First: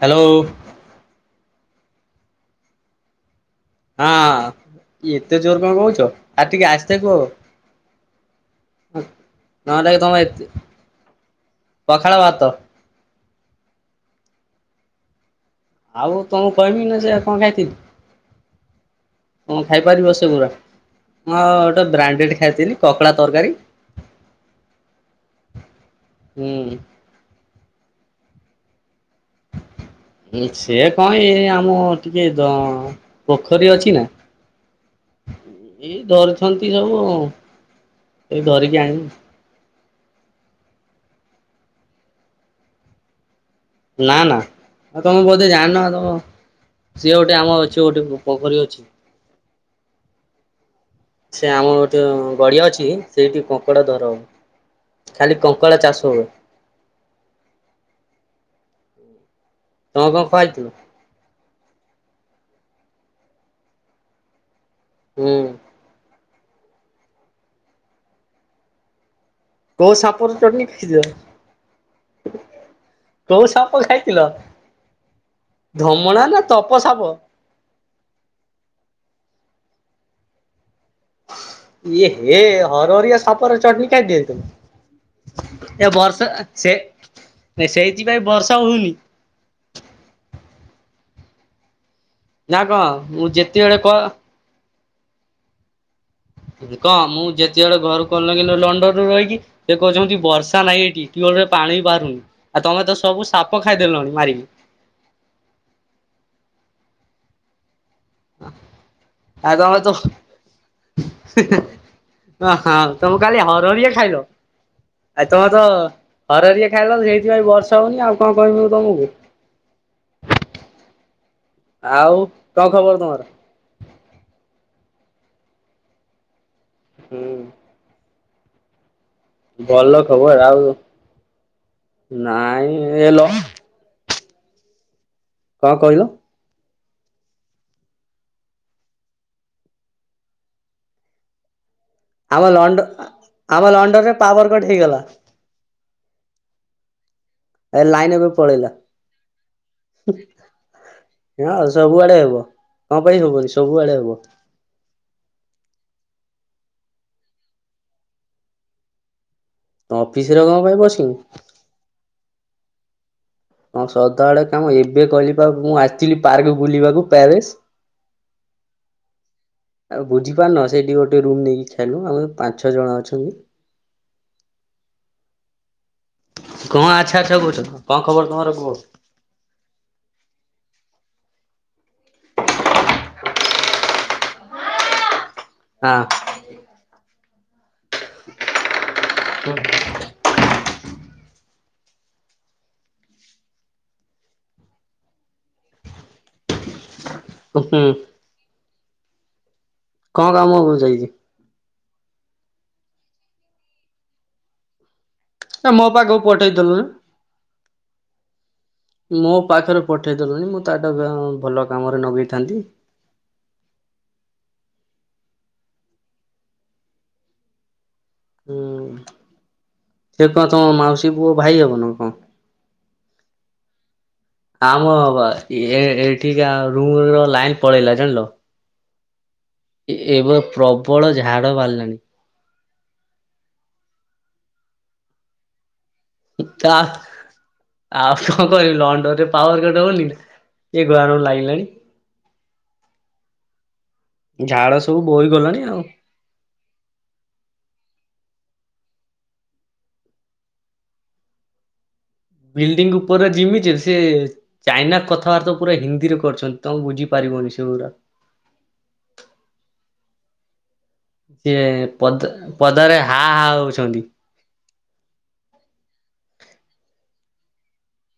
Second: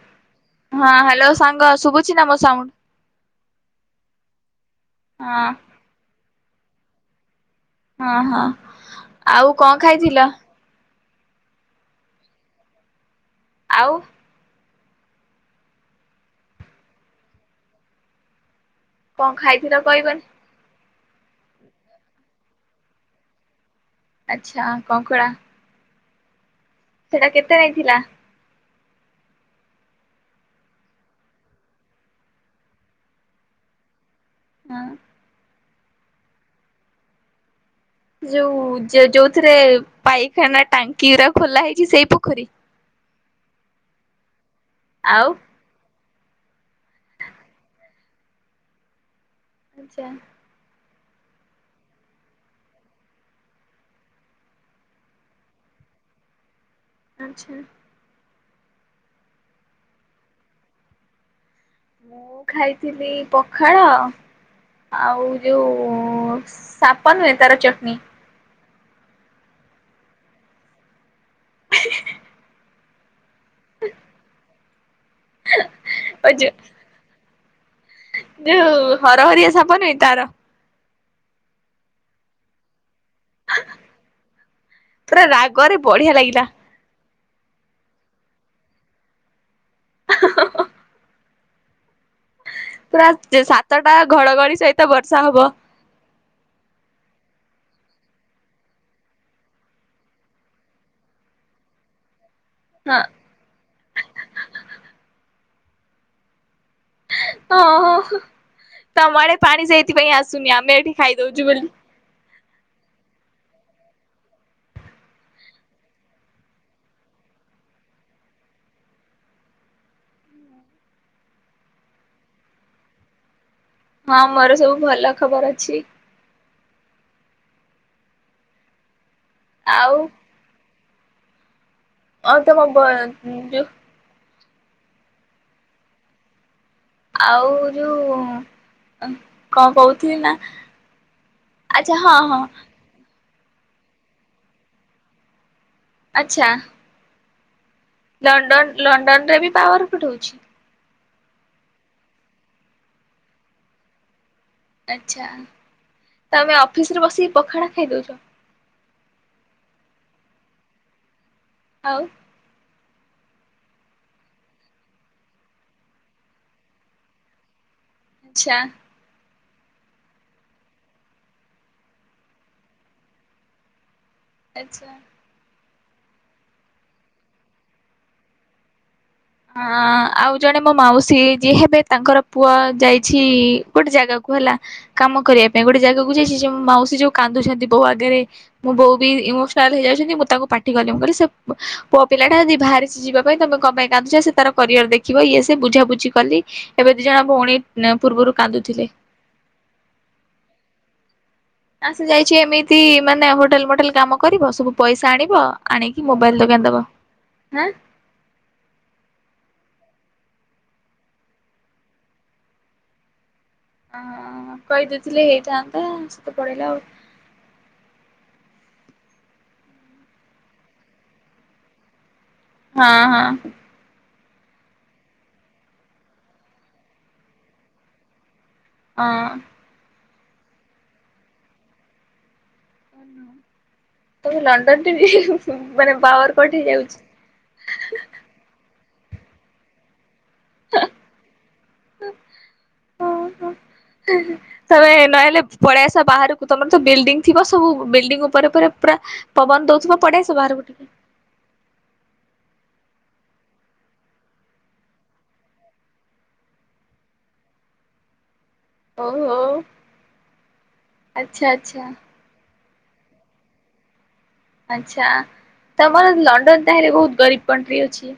Hello! ହଁ hello ସାଙ୍ଗ ଶୁଭୁଛି ନା ମୋ ସାଉଣ୍ଡ? ହଁ ଏତେ ହଁ ଜୋରେ କଣ କହୁଛ, ଆରେ ଟିକେ ଆସ୍ତେ କୁହ। ହଁ ହଁ ଆଉ କଣ ନହେଲେ ଖାଇଥିଲ? ତମେ ଏ ପଖାଳ ଭାତ। ଆଉ ଆଉ ତମକୁ କହିବି ନା ସେଇଆ କଣ [unintelligible] କଣ ଖାଇଥିଲ ଖାଇପାରିବ କହିବନି? ସେଗୁରା? ମ ଗୋଟେ ବ୍ରାଣ୍ଡେଡ୍ ଖାଇଥିଲି କକଡ଼ା ତରକାରୀ। ଆଚ୍ଛା କଙ୍କଡ଼ା ହୁଁ। ସେଟା କେତେ ନେଇଥିଲା? ଏ ସେ କଣ୍ ଇଏ ଆମ ଟିକେ ଅ ପୋଖରୀ ଅଛି ନା ହଁ। ଏଇ ଧରିଛନ୍ତି ସବୁ ଆଉ। ଯଉ ଯଉଥିରେ ପାଇଖାନା ଟାଙ୍କି ରା ଖୋଲା ହେଇଚି ସେଇ ପୋଖରୀ? ନା ନା ଆଉ ତମେ ବୋଧେ ଜାଣିନ ଆଉ ତମ ସିଏ ଗୋଟେ ଆମ ଅଛି ଗୋଟେ ପୋଖରୀ ଅଛି। ଜା। ସେ ଆମ ଗୋଟେ ଗଡିଆ ଅଛି ସେଇଠି କଙ୍କଡା ଧରନ୍ତି। ଖାଲି କଙ୍କଡା ଚାଷ ହୁଏ। ଆଚ୍ଛା। ତମ କଣ ଖାଇଥିଲ? ମୁଁ ଖାଇଥିଲି ପଖାଳ ଆଉ ହୁଁ ଯଉ ଉ ସାପ ନୁହେଁ ତାର [unintelligible] କଉ ସାପର ଚଟଣୀ ଖାଇଚ? କଉ ସାପ ଖାଇଥିଲ? ଧମଣା ନା ତପ ସାପ? ନା ଉ ହରହରିଆ ସାପ ନାହିଁ ତାର। ଇଏ ହେ ହରହରିଆ ସାପର ଚଟ୍ ନୀ ଖାଇଦେଇଥିଲ। ପୁରା ରାଗରେ ଏ ବଢିଆ ବର୍ଷ ଲାଗିଲା ସେ ସେଇଥିପାଇଁ ବର୍ଷା ହଉନି। ନା କଣ ପୁରା ମୁଁ ଯେତେବେଳେ କ ସାତଟା ଘଡ଼ଘଡି ସହିତ ବର୍ଷା ହବ। କଣ୍ ମୁଁ ଯେତେବେଳେ ଘର [unintelligible] ଲଣ୍ଡନରୁୁ ରହିକି ସେ କହୁଚନ୍ତି ବର୍ଷା ନାହିଁ ଏଠି ଟ୍ୟୁବଲ୍ ରେ ପାଣି ବି ବାହାରୁନି। ଆଉ ତମେ ତ ହଁ ସବୁ ସାପ ଖାଇଦେଲଣି ମାରିକି। ହଁ ହଁ ତମ ଆଡେ ଆଉ ପାଣି ତମେ ତ ସେଇଥିପାଇଁ ଆସୁନି ଆମେ ଏଠି ଖାଇଦଉଚୁ ବୋଲି। ଓ ହଁ ତମେ କାଲି ହରହରିଆ ଖାଇଲ? ଆଉ ତମେ ତ ହରହରିଆ ଖାଇଲ ସେଇଥିପାଇଁ ବର୍ଷା ହଉନି ଆଉ କଣ କହିବି ମୁଁ ତମୁକୁ। ଆଉ କଣ୍ ଖବର ତମର? ହଁ ମୋର ସବୁ ଭଲ ଖବର ଅଛି। ହୁଁ। ଆଉ ଭଲ ଖବର ଆଉ ଆଉ ତମ ବ ନାଇଁ ହେଲ ଯୋଉ କଣ୍ କହିଲ? ଆଉ ଯଉ ଉଁ କଣ୍ କହୁଥିଲି ଆଚ୍ଛା ହଁ। ହଁ ଆମ ଲଣ୍ଡ ଆମ ଲଣ୍ଡନ ରେ ପାୱରକଟ୍ ହେଇଗଲା। ଆଚ୍ଛା। ଏ ଲାଇନ୍ ଏବେ ପଳେଇଲା। ଲଣ୍ଡନ୍ ଲଣ୍ଡନ୍ ରେ ବି ପାୱାର କଟ୍ ହଉଚି? ହଁ ସବୁଆଡେ ହବ କଁ ପାଇଁ ହବନି ସବୁଆଡେ ହବ। ଆଚ୍ଛା ତମେ ଅଫିସ୍ ରେ ବସିକି ପଖାଳ ଖାଇଦଉଚ? ଅଫିସ୍ ରେ କଁ ପାଇଁ ବସିବି। ଆଉ। କଁ ସଦାବଳେ କାମ ଏବେ କହିଲି ପା ମୁଁ ଆସିଥିଲି ପାର୍କ ବୁଲିବାକୁ ପ୍ୟାରେସ୍। ଚ୍ଛା। ଆଉ ବୁଝିପାରୁନ ସେଇଟି ଗୋଟେ ରୁମ୍ ନେଇକି ଖେଲୁ ଆମେ ପାଞ୍ଚ ଜଣ ଅଛନ୍ତି। ଆଚ୍ଛା। କଁ ଆଚ୍ଛା ଆଚ୍ଛା କହୁଚ କଁ ଖବର ତମର କୁହ? ହଁ ଆଉ ଜଣେ ମୋ ମାଉସୀ ଯିଏ ହେବେ ତାଙ୍କର ପୁଅ ଯାଇଛି ଗୋଟେ ଜାଗାକୁ ହେଲା। କାମ କରିବା ପାଇଁ ଗୋଟେ ହଁ ଜାଗାକୁ ଯାଇସି ମାଉସୀ ଯୋଉ କାନ୍ଦୁଛନ୍ତି ବୋଉ ଆଗେରେ। ମୁଁ ବୋଉ ବି ଇମୋସନାଲ ହେଇଯାଉଛନ୍ତି ମୁଁ ତାକୁ ପା ଟି କଲି ମୁ କହିଲି ସେ ପଅ ପିଲା ଟା ଯଦି ବାହାରିଚି ଯିବା ପାଇଁ ତମେ କଁ ପାଇଁ ଗାଧୁଛା ସେ ତାର କରିଅର ଦେଖିବ ଇଏ ସିଏ ବୁଝାବୁଝି କଲି। ଏବେ ଦି ଜଣ ଭଉଣୀ ହୁଁ ପୂର୍ବରୁ କାନ୍ଦୁଥିଲେ। କଁ କାମ କୁ ଯାଇଚି। ନା ସେ ଯାଇଛି ଏମିତି ମାନେ ହୋଟେଲ ମୋଟେଲ କାମ କରିବ ସବୁ। ପଇସା ଆଣିବ ଏ ମୋ ଆଣିକି ପାଖକୁ ମୋବାଇଲ ଦୋକାନ ପଠେଇଦେଲୁନି। ଦବା। ମୋ ପାଖରେ ପଠେଇଦେଲଣି ମୁଁ ତାଠାରୁ ଭଲ କାମରେ ନଗେଇଥାନ୍ତି। ଅ କଇଦେଇଥିଲେ ହେଇଥାନ୍ତା ସେତ ପଳେଇଲା ଆଉ। ହୁଁ ସେ କଣ ତମ ମାଉସୀ ପୁଅ ଭାଇ ହବନ କଁ? ହଁ ହଁ। ଆମ ଏ ଏଠିକା ରୁମ ର ଲାଇନ୍ ପଳେଇଲା ଜାଣିଲ। ଆଁ। ଏବ ପ୍ରବଳ ଝାଡ଼ ବାରିଲାଣି। ତମେ ଲଣ୍ଡନ ଟିଭି [unintelligible] ମାନେ ପାୱାରକଟ ତା ହେଇଯାଉଚି। ଆଉ କଁ କରି ଲଣ୍ଡ ରେ ପାୱାର କଟ୍ ହଉନି। କି ଗରମ୍ ଲାଗିଲାଣି। ଝାଡ ତମେ ସବୁ ବୋହି ନହେଲେ ଗଲାଣି ଆଉ। ପଳେଇ ଆସ ବାହାରକୁ ତମର ତ ବିଲ୍ଡିଙ୍ଗଂ ଥିବ ସବୁ ବିଲ୍ଡିଙ୍ଗ ଉପରେ ପରେ ପୁରା ପବନ ଦଉଥିବ ପଡେଆସ ବାହାରକୁ ଟିକେ। ବିଲ୍ଡିଂ ଉପରେ ଜିମି ଯେ ସେ ଚାଇନାର୍ କଥାବାର୍ତ୍ତା ପୁରା ହିନ୍ଦୀରେ କରିଛନ୍ତି ତମେ ବୁଝିପାରିବନି ସେଗୁୁରା। ଓହୋ। ଆଚ୍ଛା ସିଏ ଆଚ୍ଛା ପଦ ପଦାରେ ହା ହା ହଉଛନ୍ତି। ଆଚ୍ଛା ତମର ଲଣ୍ଡନ ତାହେଲେ ବହୁତ ଗରିବ କଣ୍ଟ୍ରି ଅଛି।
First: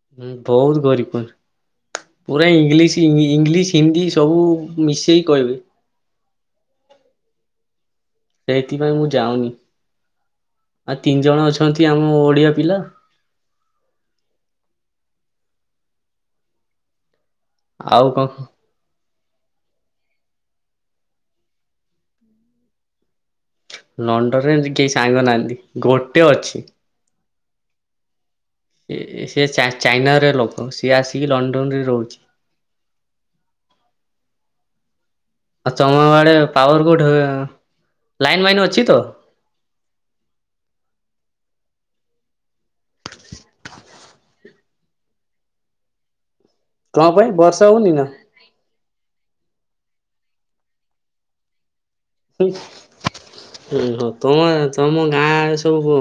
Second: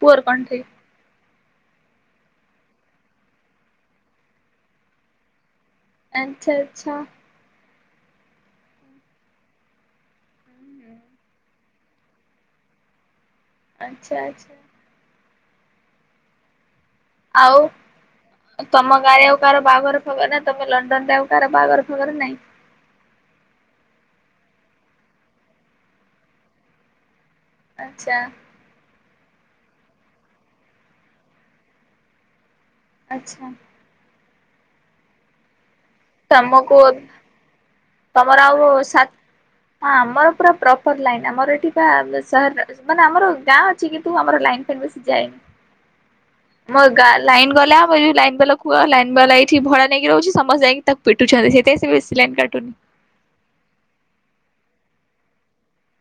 ପୁଅର ହୁଁ କଣ୍ଟ୍ରି ବହୁତ ଗରିପର। ପୁରା ଇଂଲିଶ ଇଂଲିଶ ହିନ୍ଦୀ ସବୁ ମିଶେଇ କହିବେ। ଆଚ୍ଛା ଆଚ୍ଛା। ସେଇଥିପାଇଁ ମୁଁ ଯାଉନି, ଆ ତିନି ଜଣ ଅଛନ୍ତି ଆମ ଓଡିଆ ପିଲା। ଆଚ୍ଛା ଆଚ୍ଛା। ଆଉ। ଆଉ କଁ? ତମ ଗାଁରେ ଆଉ କାହାର ବାଗର ଫାଗର ନା ତମ ଲଣ୍ଡନ ରେ ଆଉ କାହାର ବାଗର ଫାଗର ନାଇଁ। ଲଣ୍ଡରେ କେହି ସାଙ୍ଗ ନାହାନ୍ତି ଗୋଟେ ଅଛି। ଆଚ୍ଛା। ସେ ଚାଇନାର ଲୋକ ସିଏ ଆସିକି ଲଣ୍ଡନରେ ରହୁଛି। ଆଚ୍ଛା। ଆଉ ଚମ ବଡେ ତମକୁ ପାୱରକୋଟ ହୁଏ। ତମର ଆଉ ସ ହଁ ଆମର ପୁରା ପ୍ରପର ଲାଇନ ଆମର ଏଠିକା ସହର। ମାନେ ଆମର ଗାଁ ଅଛି କି ତୁ ଆମର ଲାଇନ ପାଇଁ ବେଶ ଯାଏନି। ମୋ କଣ ପାଇଁ ଲାଇନ୍ ବର୍ଷା ଗଲେ ହଉନି ଆମର ନା? ଲାଇନ୍ ଗଲା। ହୁ ଲାଇନ ବା ଲାଗଇଠ ଭଡା ନେଇକି ରହୁଛି ସମସ୍ତେ ଯାଇକି ତାକୁ ପିଟୁଛନ୍ତି ସେଇଥିପାଇଁ ସେ ଲାଇନ କାଟୁନି। ଉ ହୋ ତମ ତମ ଗାଁରେ ସବୁ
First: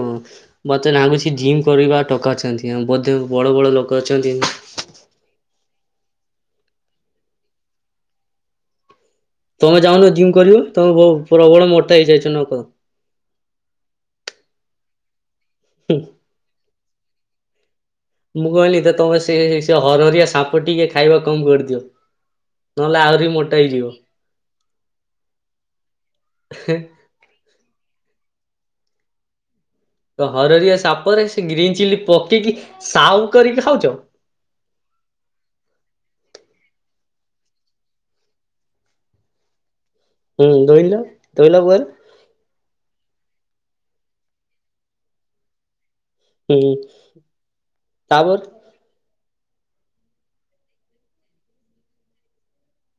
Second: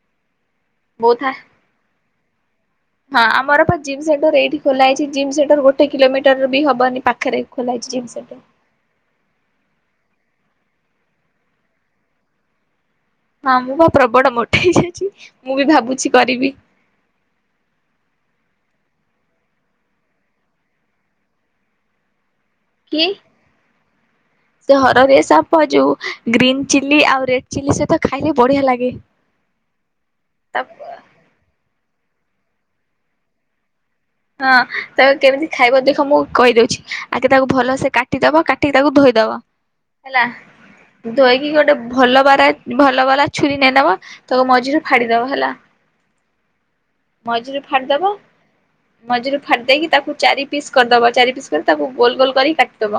ମୋତେ ବହୁତ ହା ଲାଗୁଛି ଜିମ୍ କରିବା ଟକା ଅଛନ୍ତି ଆ ବୋଧେ ବଡ଼ ବଡ଼ ଲୋକ ଅଛନ୍ତି। ଖୋଲାହେଇଛି ଜିମ୍ ସେଣ୍ଟର ଗୋଟେ କିଲୋମିଟର ବି ହବନି ପାଖରେ ଖୋଲାଇଛି ଜିମ୍ ସେଣ୍ଟର। ତମେ ଯାଉନ ଜିମ୍ କରିବ ତମେ ବ ପ୍ରବଳ ମୋଟା ହେଇଯାଇଛ ନ କ ହଁ ମୁଁ ବା ପ୍ରବଳ ମୋଟେ ହେଇଯାଇଛି ମୁଁ ବି ଭାବୁଛି କରିବି। ମୁଁ କହିଲି ତ ତମେ ସେ ସେ ହରହରିଆ ସାପ ଟିକେ ଖାଇବା କମ କରିଦିଅ। ନହେଲେ କି ଆହୁରି ମୋଟା ହେଇଯିବ। ସେ ହରରେ ସପ ଯଉ ଗ୍ରୀନ ହେଁ ଚି ଆଉ ରେଡ ଚି ସହିତ ଖାଇଲେ ବଢିଆ ଲାଗେ। ତ ହରହରିଆ ତା ସାପରେ ସେ ଗ୍ରୀନ ଚିଲି ପକେଇକି ସାଉ କରିକି ଖାଉଛ? ହଁ ତାକୁ କେମିତି ଖାଇବ ଦେଖ ମୁଁ କହିଦଉଛି ଆଗେ ତାକୁ ଭଲସେ କାଟିଦବା କାଟିକ ତାକୁ ଧୋଇଦବା ହେଲା ହୁଁ ଧୋଇଲ ଧୋଇକି ଧୋଇଲା ଗୋଟେ ପରେ ଭଲ ଭାବରେ ଭଲ ବାଲା ଛୁରୀ ନେଇ ନବା ତାକୁ ମଝିରୁ ଫାଡ଼ିଦବା ହେଲା। ହୁଁ ମଝିରୁ ଫାଡିଦବ। ତାପରେ ମଝିରୁ ଫାଡି ଦେଇକି ତାକୁ ଚାରି ପିସ୍ କରିଦବ ଚାରି ପିସ୍ କରି ତାକୁ ଗୋଲ ଗୋଲ କରିକିାଟିଦବ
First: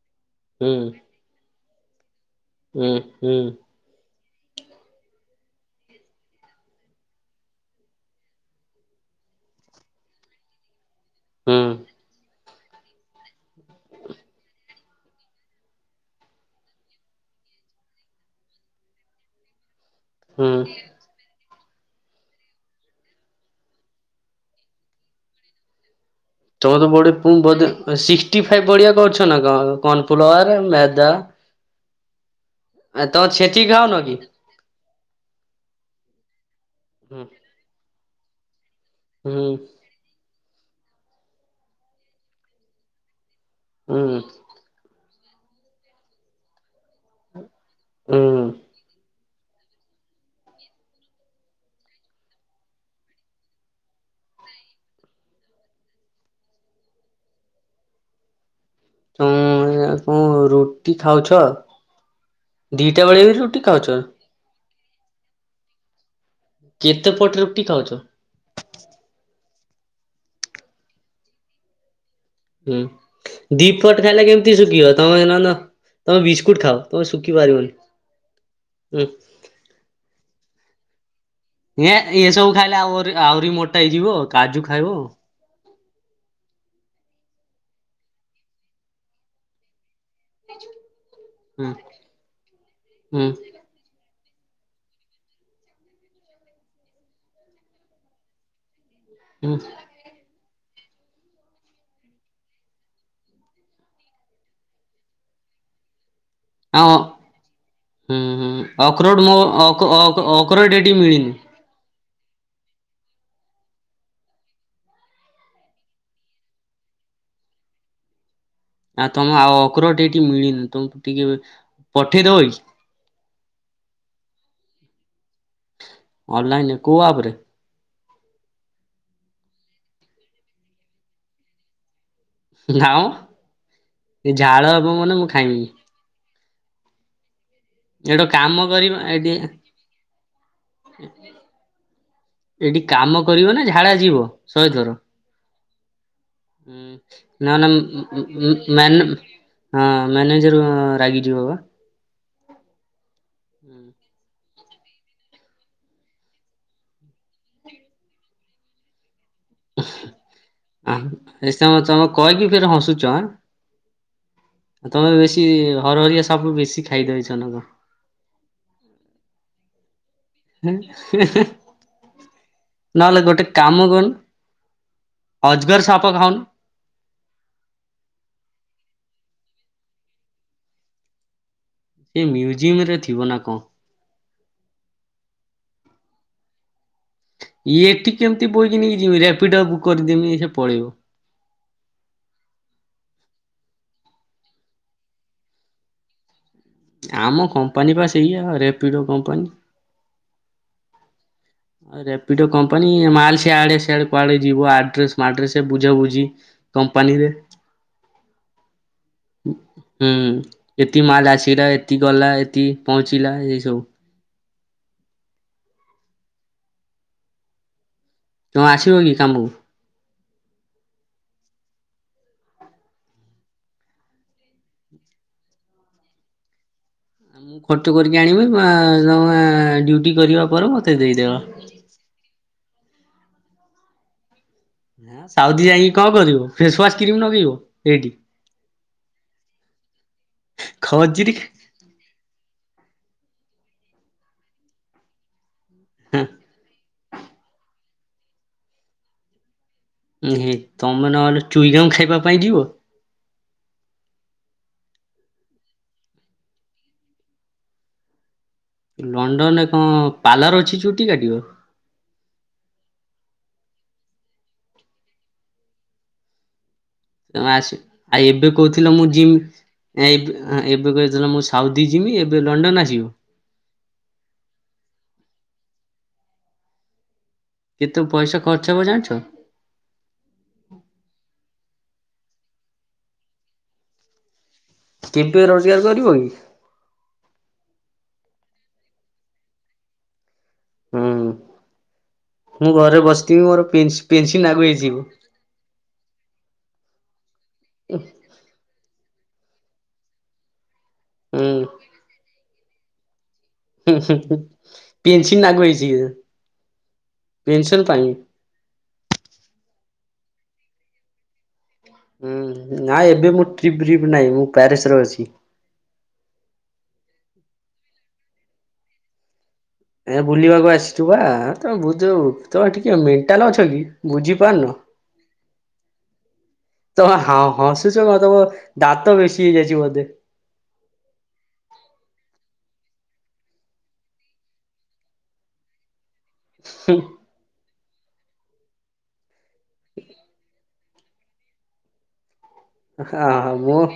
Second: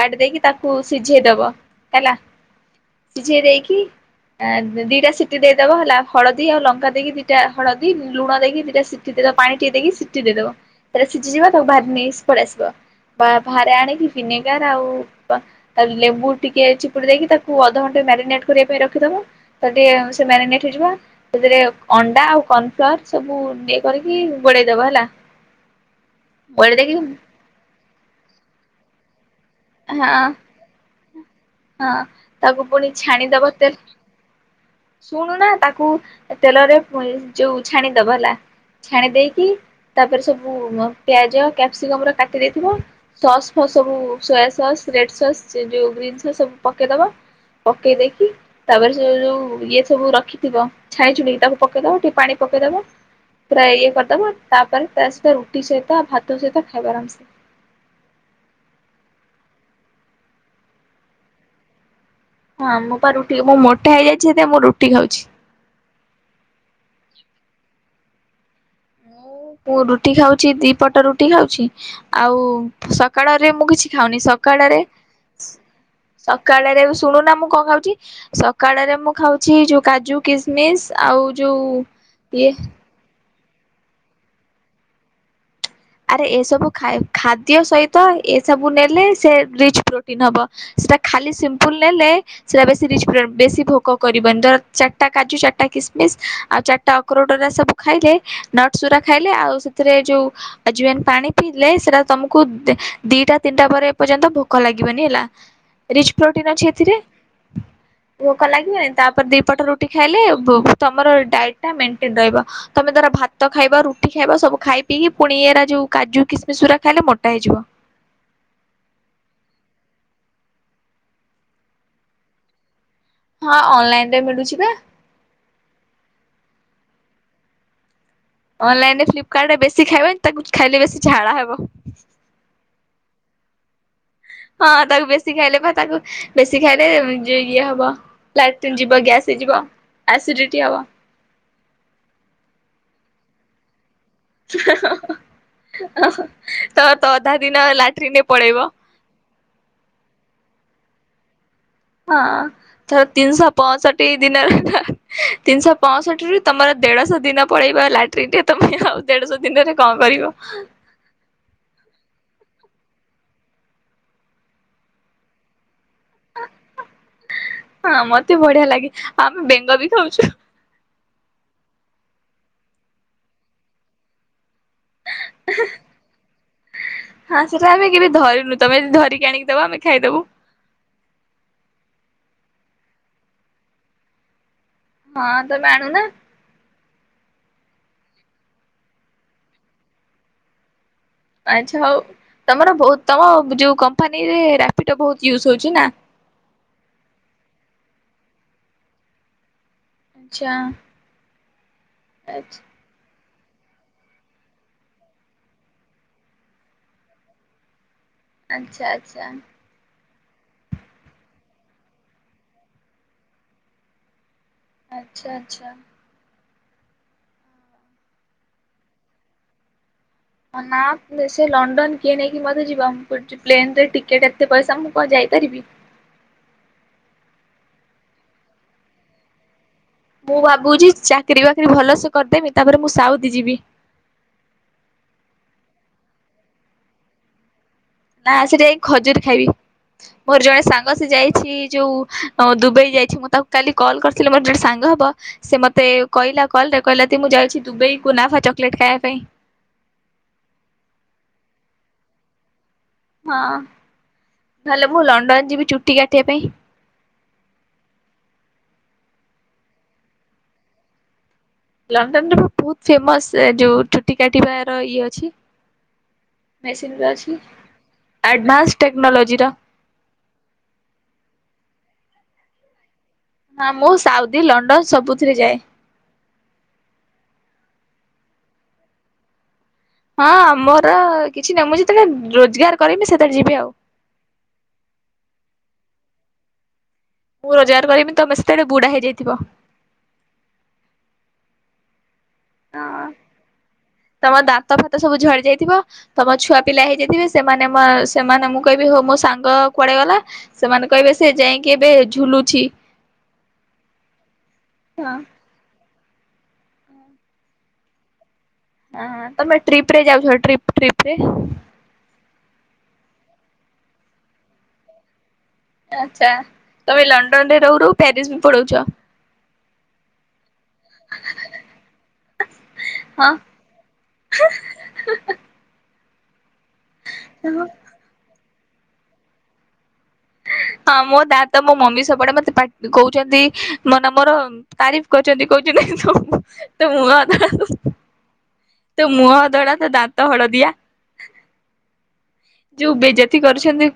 କାଟି ଦେଇକି ତାକୁ ହୁଁ ସିଝେଇ ଦବ ହେଲା ହୁଁ ହୁଁ ସିଝେଇ ଦେଇକି ଦିଟା ସିଟି ଦେଇଦବ ହେଲା ହଳଦୀ ଆଉ ଲଙ୍କା ଦେଇକି ଦିଟା ହଳଦୀ ଲୁଣ ଦେଇକି ଦିଟା ସିଟି ପାଣି ଟିକେ ଦେଇକି ସିଟି ଦେଇଦବ ତାପରେ ସିଝୀ ଯିବ ତା ହୁଁ ପରେ ଭାରି ଟେଷ୍ଟେ ପଳେଇ ଆସିବ। ବା ଭାର ଆଣ କି ଭିନେଗାର ଆଉ ତା ଲେମ୍ବୁ ଟିକେ ଚିପୁଡି ଦେଇକି ତାକୁ ଅଧଘଣ୍ଟେ ମ୍ୟାରିନେଟ କରିବା ପାଇଁ ରଖିଦବା ତା ଟିକେ ହୁଁ। ମାରିନେଟ ହେଇଯିବ ସେଥିରେ ଅଣ୍ଡା ଆଉ କର୍ଣ ଫ୍ଲାୱାର ସବୁ ଇଏ କରିକି ଘୋଡେଇ ଦବା ହେଲା। ତମ ଗୋଳେଇ ତ ଦେଇକି ବ ବ ସିକ୍ସଟି ଫାଇଭ ବଆ କରଛ ନା କ ହଁ କର୍ଣଫ୍ଲୋୱାର ମେଦା [inaudible] ହଁ, ତାକୁ ପୁଣି ଆ ତ ଛାଣିଦବ ଛେଚିକି ତେଲ ଖାଉନ କି? ଶୁଣୁ ନା ତାକୁ ତେଲରେ ହୁଁ ଯୋଉ ଛାଣିଦବ ହେଲା ଛାଣି ଦେଇକି ତାପରେ ସବୁ ପିଆଜ କ୍ୟାପ୍ସିକମ ର କାଟି ଦେଇଥିବ ସସ୍ ଫ ସବୁ ହୁଁ ସୋୟା ସସ୍ ରେଡ ସସ୍ ଯୋଉ ଗ୍ରୀନ୍ ସସ୍ ସବୁ ପକେଇଦବ ପକେଇ ହୁଁ ଦେଇକି ହୁଁ। ତାପରେ ସେ ଯୋଉ ଇଏ ସବୁ ରଖିଥିବ ଛାଣି ଛୁଣିକି ତାକୁ ପକେଇଦବ ଟିକେ ପାଣି ପକେଇଦବ। ପୁରା ଇଏ କରିଦବ ତାପରେ ତା ସହିତ ରୁଟି ସହିତ ଭାତ ସହିତ ଖାଇବା ଆରାମସେ ହଁ, ଏଇନା କଣ ରୁଟି ଖାଉଛ? ହଁ, ମୁଁ ଦିଟା ବା ବେଳେ ବି ରୁଟି ମୁଁ ଖାଉଛ? ମୋଟା ହେଇଯାଇଛି ସେଥି ପାଇଁ ମୁଁ ରୁଟି ଖାଉଛି। କେତେ ପଟ ରୁଟି ଖାଉଛ? ମୁଁ ରୁଟି ଖାଉଛି ଦି ପଟ ରୁଟି ଖାଉଛି। ଆଉ ହୁଁ ସକାଳରେ ଦି ମୁଁ କିଛି ପଟ ଖାଉନି ଖାଇଲେ କେମିତି ସକାଳରେ ଶୁଖିବ ତମେ ନହେଲେ ତମେ ବିସ୍କୁଟ ଖାଅ ସକାଳରେ ତମେ ଶୁଖି ଶୁଣୁନା ମୁଁ କଣ ପାରିବନି। ଖାଉଛି ସକାଳରେ ହୁଁ ମୁଁ ଖାଉଛି ଯୋଉ କାଜୁ ଖିସ୍ ମିସ୍ ଆଉ ଯେଉଁ ଏ ଇଏ ଏସବୁ ଖାଇଲେ ଆହୁରି ଆହୁରି ମୋଟା ହେଇଯିବ କାଜୁ ଖାଇବ। ଆରେ ଏସବୁ ଖାଦ୍ୟ ସହିତ ଏ ସବୁ ନେଲେ ସେ ରିଚ୍ ପ୍ରୋଟିନ ହବ ସେଟା ଖାଲି ହୁଁ ସିମ୍ପଲ ନେଲେ ସେଟା ବେଶି ରିଚ୍ ହୁଁ ବେଶି ଭୋକ କରିବ ଦରକାର ତ ଚାରିଟା କାଜୁ ଚାରିଟା କିସମିସ୍ ଆଉ ଚାରିଟା ଅକରୋଟଗୁରାକ ସବୁ ଖାଇଲେ ନଟସ୍ ଗୁରାକ ଖାଇଲେ ଆଉ ହୁଁ ସେଥିରେ ଯୋଉ ଆଜୱାଇନ୍ ପାଣି ପିଇଲେ ସେଟା ତମକୁ, ଦିଟା ତିନିଟା ପରେ ଏ ପର୍ଯ୍ୟନ୍ତ ଭୋକ ଲାଗିବନି ହେଲା। ରିଚ୍ ପ୍ରୋଟିନ୍ ଅଛି ଏଥିରେ। ଆଉ ହୁଁ ଭୋକ ହୁଁ ଲାଗିବନି, ଅକ୍ରୋଟ ତାପରେ ମୋ ଦିପଟ ଅକ ରୁଟି ଅକ ଖାଇଲେ ଅକ୍ରୋଟ ଏଠି ତମର ମିଳିନି। ଡାଏଟ୍ ଟା ମେଣ୍ଟେନ୍ ରହିବ। ତମେ ଧର ଭାତ ଖାଇବ, ରୁଟି ଖାଇବ, ସବୁ ଖାଇ ପିଇକି ପୁଣି ଏଇ ଏରା ଯୋଉ କାଜୁ ଖିସମିସ୍ ଗୁରାକ ଖାଇଲେ ମୋଟା ହେଇଯିବ। ଆଉ ତମ ଆଉ ଅଖରୋଟ ଏଠି ମିଳିନି। ତମକୁ ଟିକେ କେବେ ପଠେଇଦବ କି? ହଁ, ଅନଲାଇନରେ ମିଳୁଛି ବା। ଅନଲାଇନରେ, କୋଉ ଆପରେ? ଅନଲାଇନରେ ଫ୍ଲିପକାର୍ଟରେ, ବେଶୀ ଖାଇବନି, ତାକୁ ଖାଇଲେ ବେଶୀ ଝାଡ଼ା ହେବ। ଲା ଅଁ ହଁ, ତାକୁ ବେଶୀ ଖାଇଲେ ଖାଇମିନି। ବା, ତାକୁ ବେଶୀ ଖାଇଲେ ଉମ୍ ଇଏ ହବ ବ। ଏଠି କାମ ଲାଟିନ କରିବ ଯିବ, ଏଠି ଗ୍ୟାସ ହେଇଯିବ, ଏସିଡିଟି ହବ। ଏଠି କାମ କରିବ ନା ଝାଡ଼ା ଯିବ, ଶହେ ଥର। ତ ହୁଁ, ତ ଅଧା ନା ଦିନ ନା ଲାଟ୍ରିନରେ ପଳେଇବ। ମୁଁ-ମୁଁ-ମୁଁ ମାନ ହଁ, ମ୍ୟାନେଜର ରାଗିଯିବ ବା। ହଁ, ଧର ତିନିଶହ ପଅଁଷଠି ଦିନ ତିନିଶହ ପଞ୍ଚଷଠିରୁ ତମର ଦେଢଶହ ଦିନ ପଳେଇବ ଲାଟ୍ରିନ୍‌ରେ, ତମେ ଆଉ ଦେଢଶହ ଦିନରେ କଣ କରିବ? [unintelligible] କହିକି ଫେରେ ହଁସୁଚ ଆଁ? ଆଉ ତମେ ବେଶୀ ହରହରିଆ ସବୁ ବେଶୀ ଖାଇଦଉଚ ନା କ? ହଁ, ମତେ ବଢିଆ ଲାଗେ, ଆମ ବେଙ୍ଗ ବି ଖାଉଛୁ। ନହେଲେ ଗୋଟେ କାମ କରୁନୁ ଅଜଗର ସାପ ଖାଉନୁ। ହଁ ସେଟା ଆମେ କେବେ ଧରିନୁ, ତମେ ଯଦି ଧରିକି ଆଣିକି ଦବ, ଆମେ ଖାଇଦବୁ। ଏ ମ୍ୟୁଜିୟମରେ ଥିବ ନା କଣ? ହଁ, ତମେ ଆଣୁନା। ଇଏ ଏଠି କେମତି ବୋହିକି ନେଇକି ଯିବି? ରାପିଡ ବୁକ କରିଦେମି ସେ ପଳେଇବ। ଆଚ୍ଛା ହଉ, ତମର ବହୁତ ତମ ଯୋଉ କମ୍ପାନୀରେ ରାପିଡୋ ବହୁତ ୟୁଜ ହଉଛି ନା? ଆମ କମ୍ପାନୀ ବା ସେଇଆ ରେପିଡୋ କମ୍ପାନୀ। ଆଚ୍ଛା। ଆ ରାପିଡୋ କମ୍ପ ମ୍ପାନୀ, ମାଲ ସିଆଡେ ସିଆଡେ କୁଆଡେ ଯିବ ଆଡ୍ରେସ ମାଡ୍ରେସ ବୁଝା ବୁଝି କମ୍ପାନୀରେ ଆଚ୍ଛା, ଆଚ୍ଛା। ହୁଁ। ଏତିକି ମାଲ ଆସିଲା, ଏତିକି ଗଲା, ଏତିକି ପହଞ୍ଚିଲା, ଏଇସବୁ। ଆଚ୍ଛା, ଆଚ୍ଛା। ତମେ ଆସିବ କି କାମକୁ? ହ ନା କିଏ ସେ ଲଣ୍ଡନ କିଏ ନେଇକି ମତେ ଯିବ? ମୁଁ ପଡୁଚି ପ୍ଲେନରେ ଟିକେଟ ଏତେ ପଇସା ମୁଁ କଣ ଯାଇପାରିବି? ମୁଁ ଖଟି କରିକି ଆଣିବି, ବା ତମେ ଡିଉଟି ମୁଁ ଭାବୁଛି ଚାକିରୀ ବାକିରି ଭଲସେ କରିଦେମି, ତାପରେ ମୁଁ ସାଉଦି ଯିବି। ଆଁ ସାଉଦି ଯାଇକି କଣ କରିବୁ, ଫେସୱାସ କ୍ରିମ ନଗେଇବୁ? ନା ସେଠି ଯାଇଁକି ଖଜୁରୀ ଖାଇବି। ମୋର ଜଣେ ସାଙ୍ଗ ସେ ଖଜୁରୀ ଯାଇଛି ଯୋଉ ଦୁବାଇ ଯାଇଛି, ମୁଁ ତାକୁ କାଲି କଲ୍ କରିଥିଲି ମୋର ଜଣେ ସାଙ୍ଗ ହବ ସେ ମତେ ଖା କଇଲା କଲରେ କହିଲା, ତି ମୁଁ ଯାଉଛି ଦୁବେଇ କୁନାଫା ଚକୋଲେଟ ଖାଇବା ପାଇଁ। [unintelligible] ତମେ ନହେଲେ ଚୁଇଙ୍ଗମ୍ ଖାଇବା ପାଇଁ ଯିବ? ହଁ, ନହେଲେ ମୁଁ ଲଣ୍ଡନ ଯିବି ଚୁଟି କାଟିବା ପାଇଁ। ଲଣ୍ଡନ ରେ କଣ ପାର୍ଲର ଅଛି ଚୁଟି କାଟିବ? ଲଣ୍ଡନରେ ବା ବହୁତ ଫେମସ ଯୋଉ ଚୁଟି କାଟିବାର ଇଏ ଅଛି। ମେସିନ ପା ଅଛି ତମେ ଆସ ଆଡଭାନ୍ସ ଟେକ୍ନୋଲୋଜିର। ଏବ ଆଁ ଏବେ କହିଥିଲ ମୁଁ ସାଉଦି ଯିବି ଏବେ ଲଣ୍ଡନ ଆସିବ। ହଁ, ମୁଁ ସାଉଦି, ଲଣ୍ଡନ ସବୁଥିରେ ଯାଏ। କେତୁ ପଇସା ଖର୍ଚ୍ଚ ହେବ ଜାଣିଛ? ହଁ, ମୋର କିଛି ନାହିଁ ମୁଁ ଯେତେବେଳେ ରୋଜଗାର କରିମି ସେତେବେଳେ ଯିବି ଆଉ। କେବେ ରୋଜଗାର କରିବ କି? ମୁଁ ରୋଜଗାର କରିବି ତମେ ସେତେବେଳେ ବୁଢା ହେଇଯାଇଥିବ। ହୁଁ। ମୁଁ ହ ଘରେ ବସିଥିବି ମୋର ପେନ୍ସ ତମ ପେନ୍ସନ୍ ଆଗୁଆ ଦାନ୍ତ ହେଇଯିବ। ଫାତ ସବୁ ଝଡ଼ି ଯାଇଥିବ। ତମ ଛୁଆ ପିଲା ହେଇ ଯାଇଥିବେ ସେମାନେ ମା ସେମାନେ ମୁଁ କହିବି ହଉ ମୋ ସାଙ୍ଗ କୁଆଡ଼େ ଗଲା? ସେମାନେ କହିବେ ସେ ହୁଁ ଯାଇଁକି ଏବେ ଝୁଲୁଛି। ହଁ [unintelligible] ହଁ, ତମେ ଟ୍ରିପରେ ଯାଉଛ ଟ୍ରିପ -ଟ୍ରିପ ରେ? ହୁଁ, ନାଁ ଏବେ ମୁଁ ଟ୍ରିପ ଫ୍ରିପ ନାହିଁ ମୁଁ ପ୍ୟାରିସ ରେ ଅଛି। ଆଚ୍ଛା ତମେ ଲଣ୍ଡନ ରେ ରହୁ ରହୁ ପ୍ୟାରିସ ବି ପଳଉଛ। ଏ ବୁଲିବାକୁ ଆସିଛୁ ବା ତମ ବୁଝ, ତମେ ଟିକେ ହଁ ମେଣ୍ଟାଲ ଅଛ କି ବୁଝିପାରୁନ? [inaudible] ତ ହାଁ ହସୁଛ କଣ ତମ ଦାନ୍ତ ବେଶୀ ହେଇଯାଇଛି ବୋଧେ। ହଁ ମୋ ଦାତ ମୋ ମମି ସବୁବଡେ ମତେ ପାଟ କହୁଛନ୍ତି ମୋନା ମର ତାରିଫ କରୁଛନ୍ତି କହୁଛନ୍ତି ତୋ ହଁ ମୁଁହ ଧଳା, ତୋ ଦାନ୍ତ ହଳଦିଆ। ଯୋଉ ବେଜେତି ହଁ ମୁଁ କରୁଛନ୍ତି